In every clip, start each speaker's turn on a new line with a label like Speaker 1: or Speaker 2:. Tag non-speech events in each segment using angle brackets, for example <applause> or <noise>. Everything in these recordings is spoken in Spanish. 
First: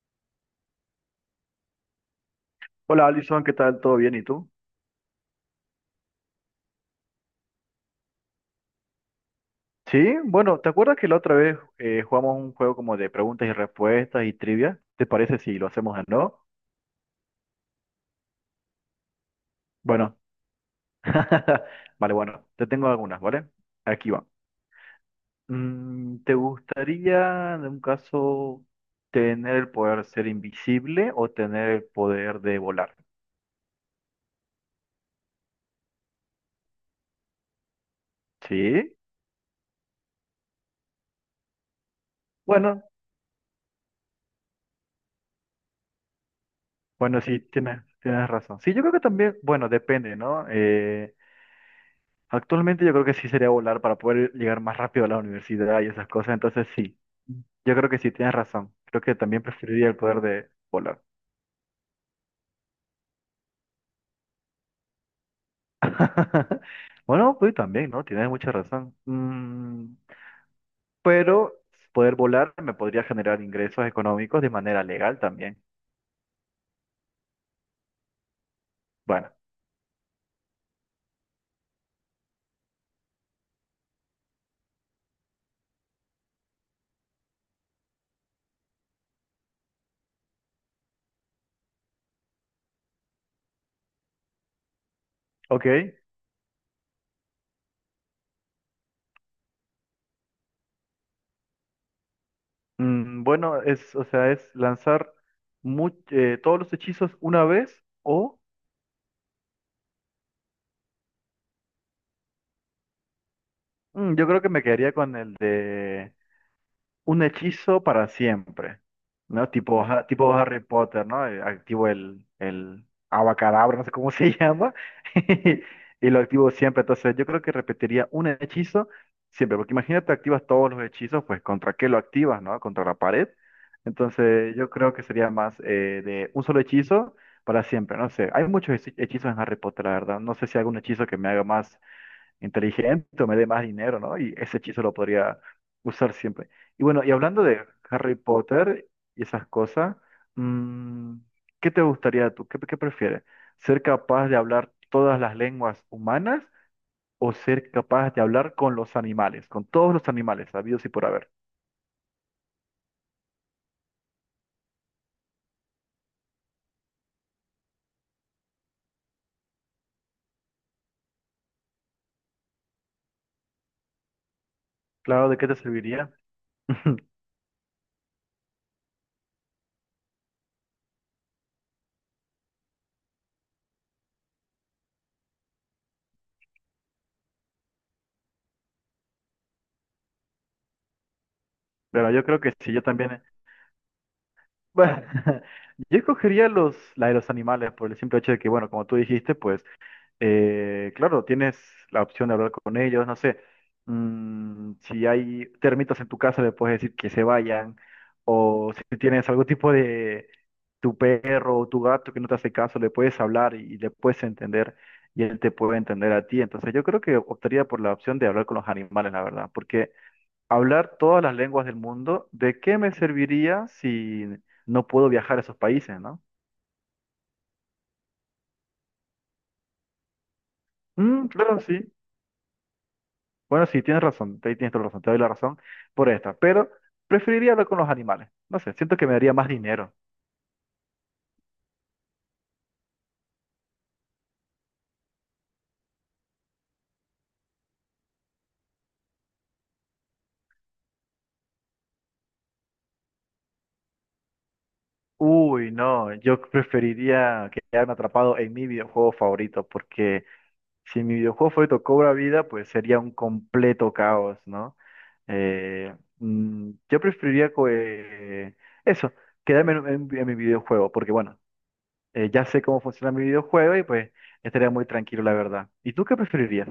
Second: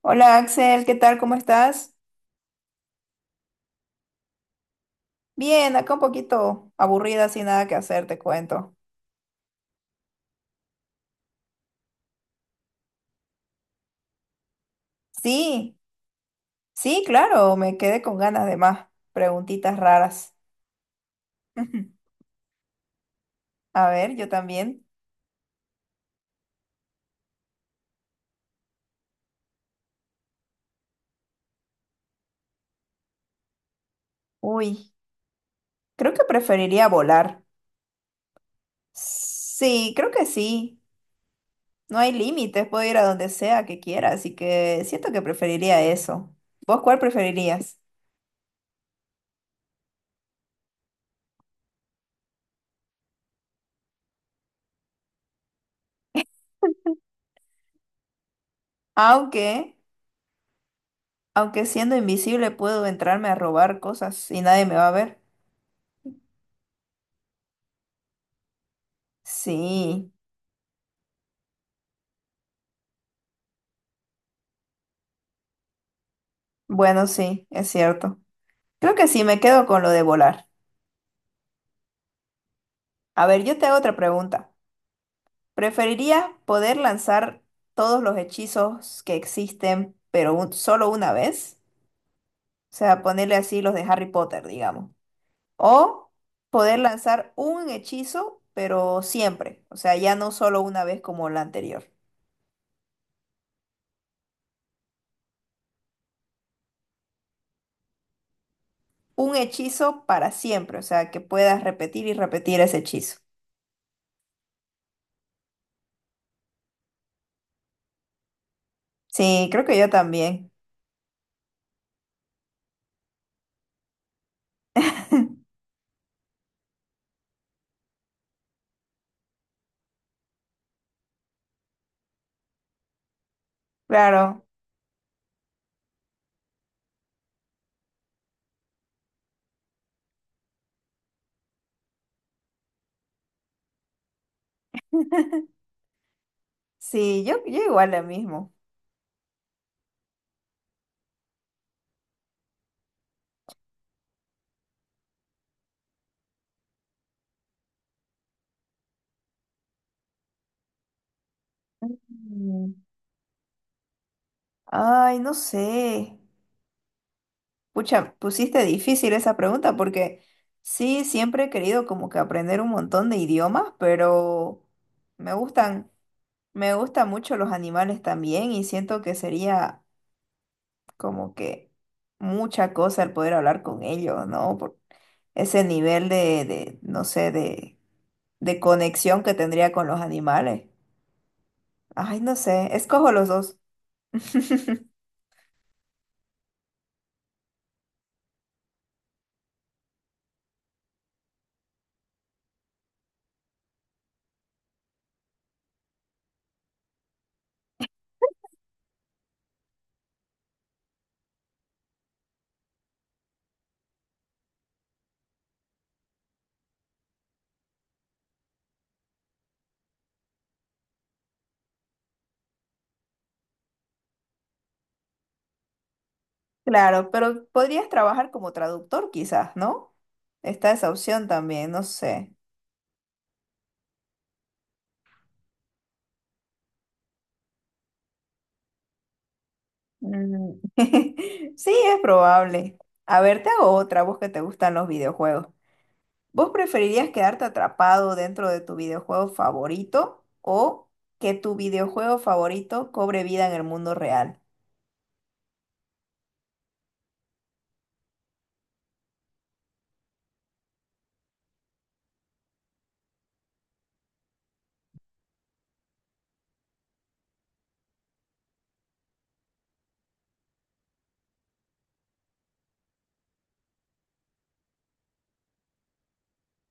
Speaker 1: Hola Axel, ¿qué tal? ¿Cómo estás?
Speaker 2: Hola Alison, ¿qué tal? ¿Todo bien? ¿Y tú?
Speaker 1: Bien, acá un poquito aburrida, sin nada que hacer, te cuento.
Speaker 2: Sí, bueno, ¿te acuerdas que la otra vez jugamos un juego como de preguntas y respuestas y trivia? ¿Te parece si lo
Speaker 1: Sí,
Speaker 2: hacemos de nuevo?
Speaker 1: sí, claro, me quedé con ganas de más preguntitas
Speaker 2: Bueno,
Speaker 1: raras.
Speaker 2: <laughs>
Speaker 1: <laughs>
Speaker 2: vale, bueno, te tengo algunas, ¿vale?
Speaker 1: A
Speaker 2: Aquí
Speaker 1: ver,
Speaker 2: va.
Speaker 1: yo también.
Speaker 2: ¿Te gustaría, en un caso, tener el poder de ser invisible o tener el poder de volar?
Speaker 1: Uy, creo que preferiría volar.
Speaker 2: Sí,
Speaker 1: Sí, creo que sí. No hay límites,
Speaker 2: bueno,
Speaker 1: puedo ir a donde sea que quiera, así que siento que preferiría eso. ¿Vos cuál
Speaker 2: bueno, sí,
Speaker 1: preferirías?
Speaker 2: tienes razón. Sí, yo creo que también, bueno, depende, ¿no? Actualmente yo creo que sí sería volar para poder llegar más rápido a la universidad y esas cosas, entonces sí, yo creo que sí, tienes razón. Creo que también
Speaker 1: Aunque,
Speaker 2: preferiría el poder de volar.
Speaker 1: aunque siendo invisible puedo entrarme a robar cosas y nadie me va a ver.
Speaker 2: <laughs> Bueno, pues también, ¿no? Tienes mucha razón.
Speaker 1: Sí.
Speaker 2: Pero poder volar me podría generar ingresos económicos de manera legal también.
Speaker 1: Bueno, sí, es cierto. Creo que sí,
Speaker 2: Bueno,
Speaker 1: me quedo con lo de volar. A ver, yo te hago otra pregunta. ¿Preferirías poder lanzar todos los hechizos que existen, pero solo una vez? O sea, ponerle así los de Harry Potter, digamos.
Speaker 2: ok.
Speaker 1: O poder lanzar un hechizo, pero siempre. O sea, ya no solo una vez como la anterior.
Speaker 2: Bueno, es, o sea, es lanzar todos los hechizos una vez o
Speaker 1: Un hechizo para siempre. O sea, que puedas repetir y repetir ese hechizo.
Speaker 2: yo creo que me quedaría con el de un hechizo para siempre,
Speaker 1: Sí,
Speaker 2: ¿no?
Speaker 1: creo que
Speaker 2: Tipo,
Speaker 1: yo
Speaker 2: tipo
Speaker 1: también.
Speaker 2: Harry Potter, ¿no? Activo el abacadabra, no sé cómo se <laughs> llama,
Speaker 1: <laughs>
Speaker 2: <laughs> y lo activo siempre. Entonces, yo creo que repetiría un hechizo siempre, porque imagínate, activas todos los hechizos, pues, ¿contra qué lo activas, no? Contra la pared.
Speaker 1: Claro.
Speaker 2: Entonces, yo creo que sería más de un solo hechizo para siempre, no sé. Hay muchos hechizos en Harry Potter, la verdad. No sé si hay algún hechizo que me haga más inteligente o me dé más dinero, ¿no? Y ese hechizo lo podría usar siempre. Y bueno, y
Speaker 1: Sí, yo,
Speaker 2: hablando
Speaker 1: yo
Speaker 2: de
Speaker 1: igual lo
Speaker 2: Harry
Speaker 1: mismo.
Speaker 2: Potter y esas cosas, mm, ¿qué te gustaría tú? ¿Qué, qué prefieres? ¿Ser capaz de hablar todas las lenguas humanas o ser capaz de hablar con los animales, con todos los animales, habidos y por haber?
Speaker 1: Mm, Ay, no sé. Pucha, pusiste difícil esa pregunta porque sí, siempre he querido como que aprender un montón de idiomas, pero
Speaker 2: Claro,
Speaker 1: me
Speaker 2: ¿de qué te
Speaker 1: gustan,
Speaker 2: serviría?
Speaker 1: me
Speaker 2: <laughs>
Speaker 1: gustan mucho los animales también y siento que sería como que mucha cosa el poder hablar con ellos, ¿no? Por ese nivel no sé, de conexión que tendría con los animales.
Speaker 2: Bueno,
Speaker 1: Ay,
Speaker 2: yo
Speaker 1: no
Speaker 2: creo que sí,
Speaker 1: sé,
Speaker 2: yo
Speaker 1: escojo
Speaker 2: también.
Speaker 1: los dos. <laughs>
Speaker 2: Bueno, <laughs> yo escogería los, la de los animales por el simple hecho de que, bueno, como tú dijiste, pues claro, tienes la opción de hablar con ellos, no sé, si hay termitas en tu casa, le puedes decir que se vayan, o si tienes algún tipo de tu perro o tu gato que no te hace caso, le puedes hablar y le puedes entender y él te puede entender a ti. Entonces yo creo que optaría por la opción de hablar con los animales, la verdad, porque hablar todas las lenguas del mundo, ¿de qué me serviría si no puedo viajar a esos países, ¿no?
Speaker 1: Claro, pero podrías trabajar como traductor quizás, ¿no? Está esa opción
Speaker 2: Claro,
Speaker 1: también, no
Speaker 2: sí.
Speaker 1: sé.
Speaker 2: Bueno, sí, tienes razón, ahí tienes toda la razón, te doy la razón por esta, pero preferiría hablar con los animales. No sé, siento que me daría más dinero.
Speaker 1: Mm. <laughs> Sí, es probable. A ver, te hago otra, vos que te gustan los videojuegos. ¿Vos preferirías quedarte atrapado dentro de tu videojuego favorito o que tu videojuego favorito cobre vida en el mundo real?
Speaker 2: Uy, no, yo preferiría quedarme atrapado en mi videojuego favorito, porque si mi videojuego favorito cobra vida, pues sería un completo caos, ¿no? Yo preferiría eso, quedarme en mi videojuego, porque bueno, ya sé cómo funciona mi videojuego y pues estaría muy tranquilo, la verdad. ¿Y tú qué preferirías?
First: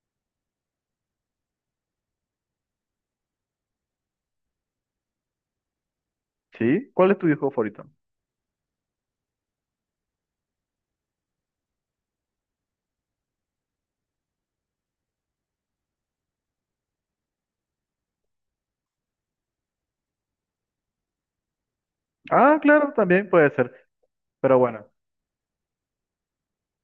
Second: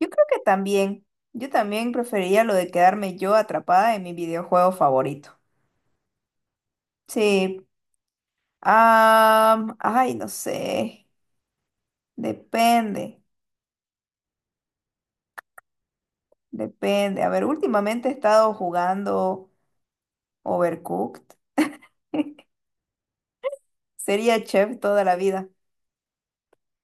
Speaker 1: Yo creo que también, yo también preferiría lo de quedarme yo atrapada en mi videojuego favorito.
Speaker 2: ¿Sí? ¿Cuál es tu videojuego
Speaker 1: Sí.
Speaker 2: favorito?
Speaker 1: Ah, ay, no sé. Depende, depende. A ver, últimamente he estado jugando Overcooked.
Speaker 2: Ah,
Speaker 1: <laughs>
Speaker 2: claro, también puede ser.
Speaker 1: Sería
Speaker 2: Pero
Speaker 1: chef
Speaker 2: bueno,
Speaker 1: toda la vida.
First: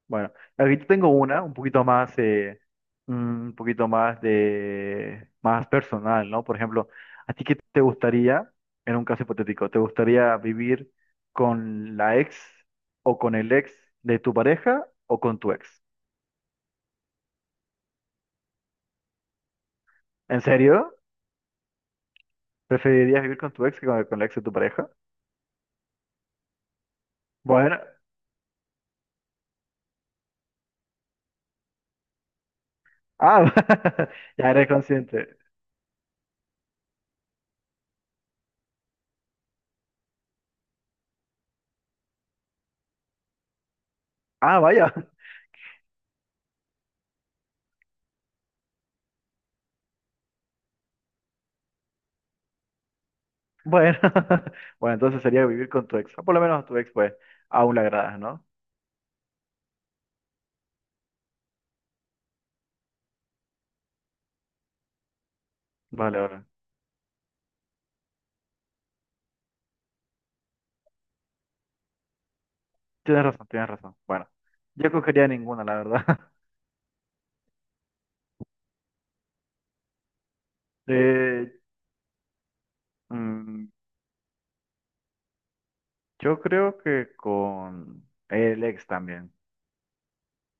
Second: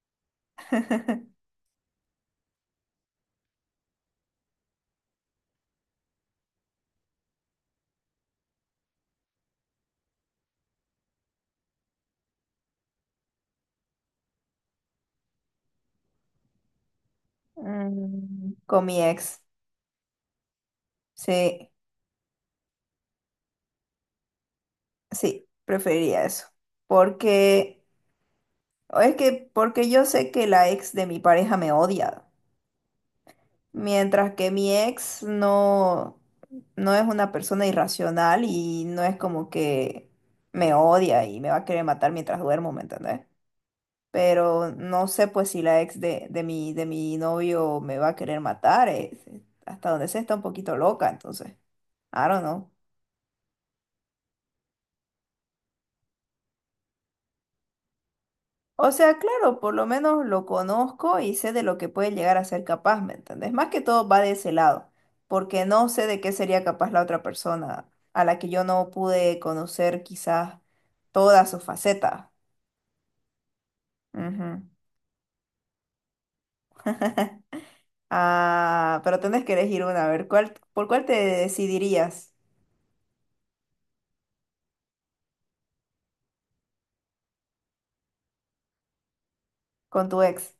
Speaker 2: bueno. Aquí te tengo una,
Speaker 1: <laughs>
Speaker 2: un poquito más, un poquito más de, más personal, ¿no? Por ejemplo, ¿a ti qué te gustaría, en un caso hipotético, te gustaría vivir con la ex o con el ex de tu pareja o con tu ex?
Speaker 1: Con mi ex.
Speaker 2: ¿En serio?
Speaker 1: Sí,
Speaker 2: ¿Preferirías vivir con tu ex que con la ex de tu pareja?
Speaker 1: sí, preferiría eso.
Speaker 2: Bueno,
Speaker 1: Porque, o es que, porque yo sé que la ex de mi pareja me odia.
Speaker 2: ah, <laughs>
Speaker 1: Mientras que
Speaker 2: ya eres
Speaker 1: mi ex
Speaker 2: consciente.
Speaker 1: no, no es una persona irracional y no es como que me odia y me va a querer matar mientras duermo, ¿me entendés?
Speaker 2: Ah,
Speaker 1: Pero
Speaker 2: vaya.
Speaker 1: no sé pues si la ex de mi novio me va a querer matar, hasta donde sé está un poquito loca, entonces, I don't know.
Speaker 2: Bueno, <laughs> bueno, entonces sería vivir con tu ex. O por lo menos a tu ex, pues, aún le agradas, ¿no?
Speaker 1: O sea, claro, por lo menos lo conozco y sé de lo que puede llegar a ser capaz, ¿me entendés? Más que todo va de ese lado, porque no sé
Speaker 2: Vale,
Speaker 1: de qué
Speaker 2: vale.
Speaker 1: sería capaz la otra persona a la que yo no pude conocer quizás toda su faceta.
Speaker 2: Tienes razón, tienes razón. Bueno,
Speaker 1: Ujú.
Speaker 2: yo cogería ninguna, la verdad. <laughs>
Speaker 1: <laughs> Ah, pero tenés que elegir una, a ver, ¿por cuál te
Speaker 2: Eh,
Speaker 1: decidirías
Speaker 2: mm, yo creo que con el ex también.
Speaker 1: con tu ex?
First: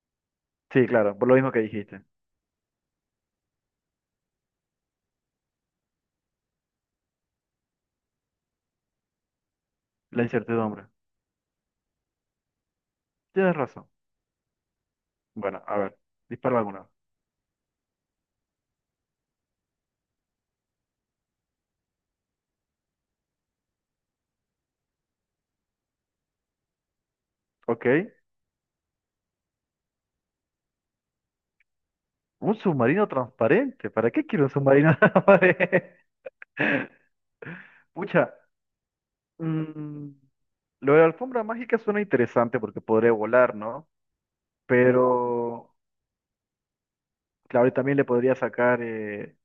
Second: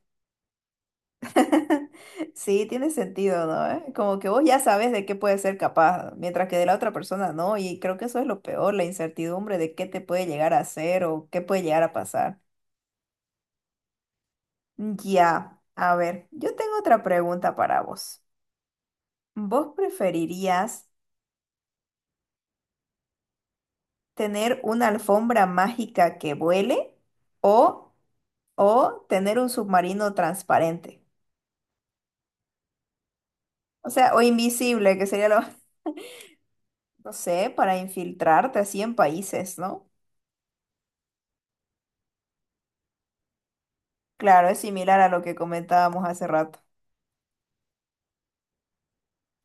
Speaker 2: Sí, claro, por lo mismo que
Speaker 1: <laughs>
Speaker 2: dijiste.
Speaker 1: Sí, tiene sentido, ¿no? ¿Eh? Como que vos ya sabes de qué puedes ser capaz, mientras que de la otra persona no, y creo que eso es lo peor, la incertidumbre de qué te
Speaker 2: La
Speaker 1: puede llegar a
Speaker 2: incertidumbre.
Speaker 1: hacer o qué puede llegar a pasar.
Speaker 2: Tienes razón.
Speaker 1: Ya,
Speaker 2: Bueno, a
Speaker 1: a
Speaker 2: ver,
Speaker 1: ver, yo
Speaker 2: disparo
Speaker 1: tengo
Speaker 2: alguna.
Speaker 1: otra pregunta para vos. ¿Vos preferirías tener una alfombra mágica que vuele
Speaker 2: Ok.
Speaker 1: o, o tener un submarino transparente?
Speaker 2: Un submarino
Speaker 1: O
Speaker 2: transparente. ¿Para
Speaker 1: sea, o
Speaker 2: qué quiero un submarino
Speaker 1: invisible,
Speaker 2: <laughs>
Speaker 1: que sería lo, <laughs>
Speaker 2: transparente?
Speaker 1: no sé, para
Speaker 2: Pucha.
Speaker 1: infiltrarte así en países, ¿no?
Speaker 2: mm, Lo de la alfombra mágica suena interesante porque podría volar, ¿no?
Speaker 1: Claro, es similar a lo que
Speaker 2: Pero,
Speaker 1: comentábamos hace rato.
Speaker 2: claro, y también le podría sacar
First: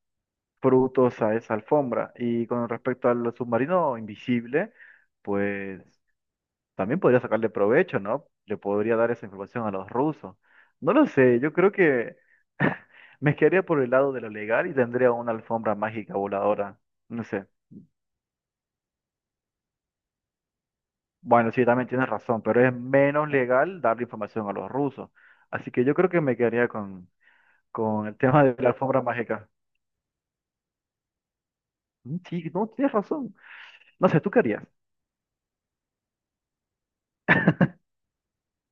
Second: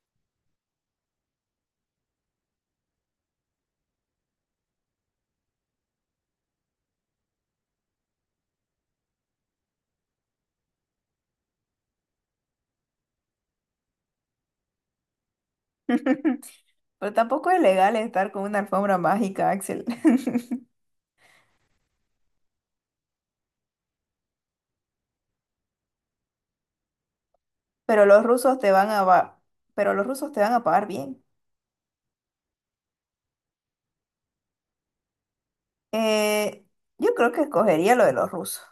Speaker 2: frutos a esa alfombra. Y con respecto al submarino invisible, pues también podría sacarle provecho, ¿no? Le podría dar esa información a los rusos. No lo sé, yo creo que <laughs> me quedaría por el lado de lo legal y tendría una alfombra mágica
Speaker 1: <laughs>
Speaker 2: voladora.
Speaker 1: Pero
Speaker 2: No sé.
Speaker 1: tampoco es legal estar con una alfombra mágica, Axel. <laughs>
Speaker 2: Bueno, sí, también tienes razón, pero es menos legal darle información a los rusos. Así que yo creo que me quedaría
Speaker 1: Pero
Speaker 2: con el
Speaker 1: los
Speaker 2: tema
Speaker 1: rusos
Speaker 2: de la
Speaker 1: te van a
Speaker 2: alfombra
Speaker 1: va-
Speaker 2: mágica.
Speaker 1: pero los rusos te van a pagar bien.
Speaker 2: Sí, no, tienes razón. No sé, ¿tú querías
Speaker 1: Eh, yo creo que escogería lo de los rusos.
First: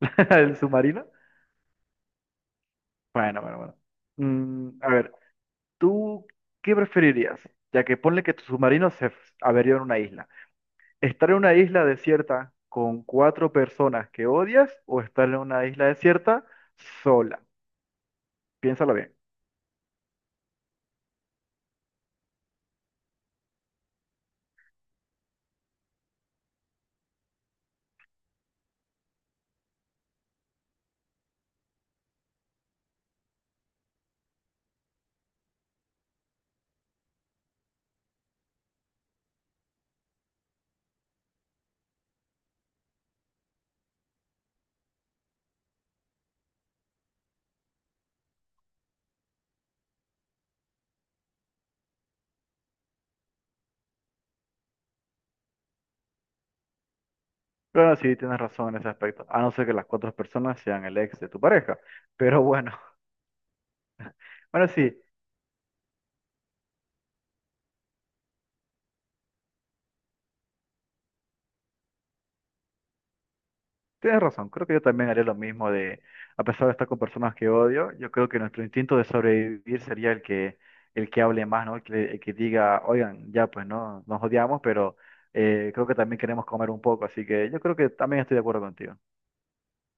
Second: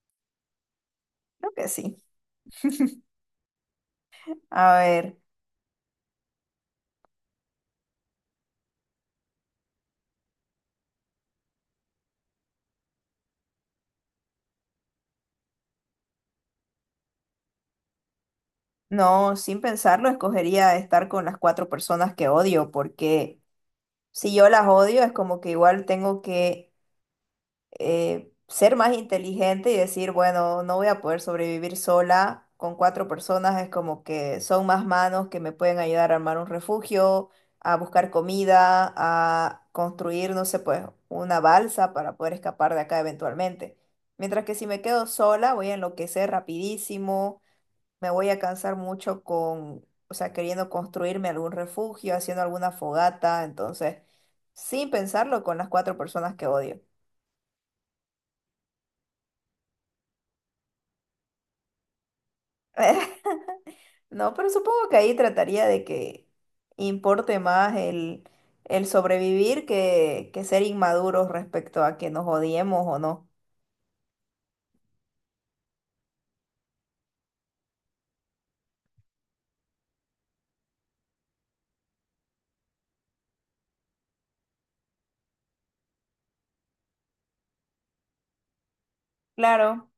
Speaker 2: <laughs> el submarino?
Speaker 1: Creo que sí.
Speaker 2: Bueno, bueno, bueno.
Speaker 1: A
Speaker 2: A ver,
Speaker 1: ver,
Speaker 2: ¿tú qué preferirías? Ya que ponle que tu submarino se averió en una isla. ¿Estar en una isla desierta con cuatro personas que odias o estar en una isla desierta sola? Piénsalo bien.
Speaker 1: no, sin pensarlo, escogería estar con las cuatro personas que odio, porque si yo las odio es como que igual tengo que ser más inteligente y decir, bueno, no voy a poder sobrevivir sola con cuatro personas, es como que son más manos que me pueden ayudar a armar un refugio, a buscar comida, a construir, no sé, pues una balsa para poder escapar de acá eventualmente. Mientras que si me quedo sola, voy a enloquecer rapidísimo, me voy a cansar mucho con, o sea, queriendo construirme algún refugio, haciendo alguna fogata, entonces, sin pensarlo con las cuatro personas que odio.
Speaker 2: Claro, sí, tienes razón en ese aspecto. A no ser que las cuatro personas sean el ex de tu pareja. Pero bueno,
Speaker 1: <laughs> No, pero
Speaker 2: <laughs> bueno,
Speaker 1: supongo que
Speaker 2: sí.
Speaker 1: ahí trataría de que importe más el sobrevivir que ser inmaduros respecto a que nos odiemos o no.
Speaker 2: Tienes razón, creo que yo también haré lo mismo de, a pesar de estar con personas que odio, yo creo que nuestro instinto de sobrevivir sería el que hable más, ¿no? El que diga, oigan, ya pues no, nos odiamos, pero creo que también queremos comer un poco, así que yo creo que también estoy de acuerdo contigo.
Speaker 1: Claro.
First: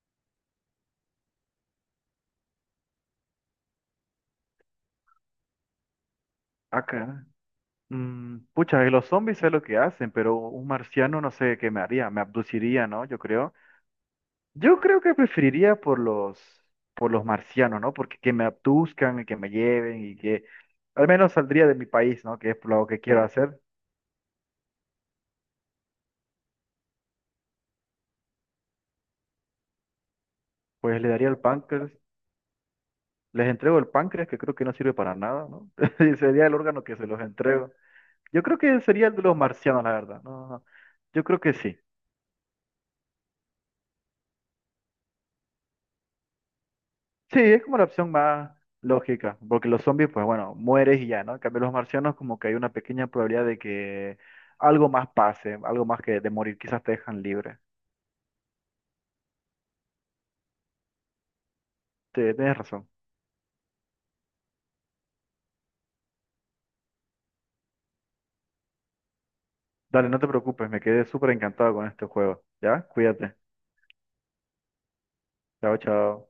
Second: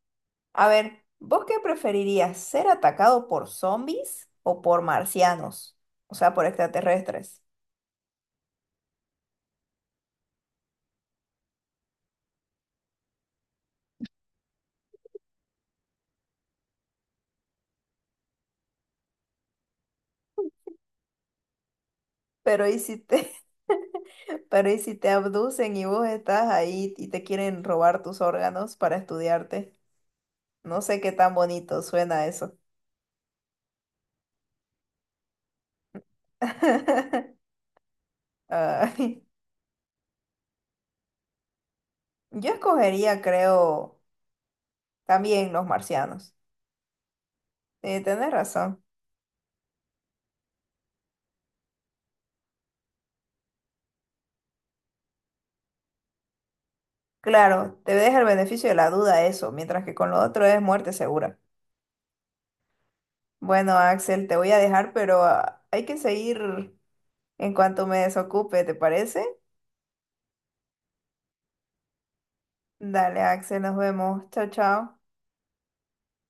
Speaker 1: A ver, ¿vos qué preferirías? ¿Ser atacado por zombies o por marcianos? O sea, por
Speaker 2: Acá,
Speaker 1: extraterrestres.
Speaker 2: pucha, los zombies sé lo que hacen, pero un marciano no sé qué me haría, me abduciría, ¿no? Yo creo. Yo creo que preferiría por los marcianos, ¿no? Porque que me abduzcan y que me lleven y que al menos saldría de mi país, ¿no? Que es
Speaker 1: Pero ¿y
Speaker 2: lo
Speaker 1: si
Speaker 2: que quiero
Speaker 1: te,
Speaker 2: hacer.
Speaker 1: <laughs> pero ¿y si te abducen y vos estás ahí y te quieren robar tus órganos para estudiarte? No sé
Speaker 2: Pues le
Speaker 1: qué
Speaker 2: daría
Speaker 1: tan
Speaker 2: el
Speaker 1: bonito
Speaker 2: páncreas,
Speaker 1: suena eso.
Speaker 2: les entrego el páncreas, que creo que no sirve para nada, ¿no? <laughs> Y sería el órgano que se los
Speaker 1: <laughs>
Speaker 2: entrego. Yo creo que sería el
Speaker 1: Ay.
Speaker 2: de los marcianos, la verdad. No, no. Yo creo que sí.
Speaker 1: Yo escogería, creo, también los marcianos.
Speaker 2: Sí, es como la opción
Speaker 1: Tenés
Speaker 2: más
Speaker 1: razón.
Speaker 2: lógica, porque los zombies, pues bueno, mueres y ya, ¿no? En cambio, los marcianos como que hay una pequeña probabilidad de que algo más pase, algo más que de morir, quizás te dejan libre.
Speaker 1: Claro, te deja el beneficio de la duda eso, mientras que con lo otro es muerte segura.
Speaker 2: Te- Tienes razón.
Speaker 1: Bueno, Axel, te voy a dejar, pero ah, hay que seguir en cuanto me desocupe, ¿te parece?
Speaker 2: Dale, no te preocupes, me quedé súper encantado con este juego. ¿Ya?
Speaker 1: Dale,
Speaker 2: Cuídate.
Speaker 1: Axel, nos vemos. Chao, chao.
Speaker 2: Chao, chao.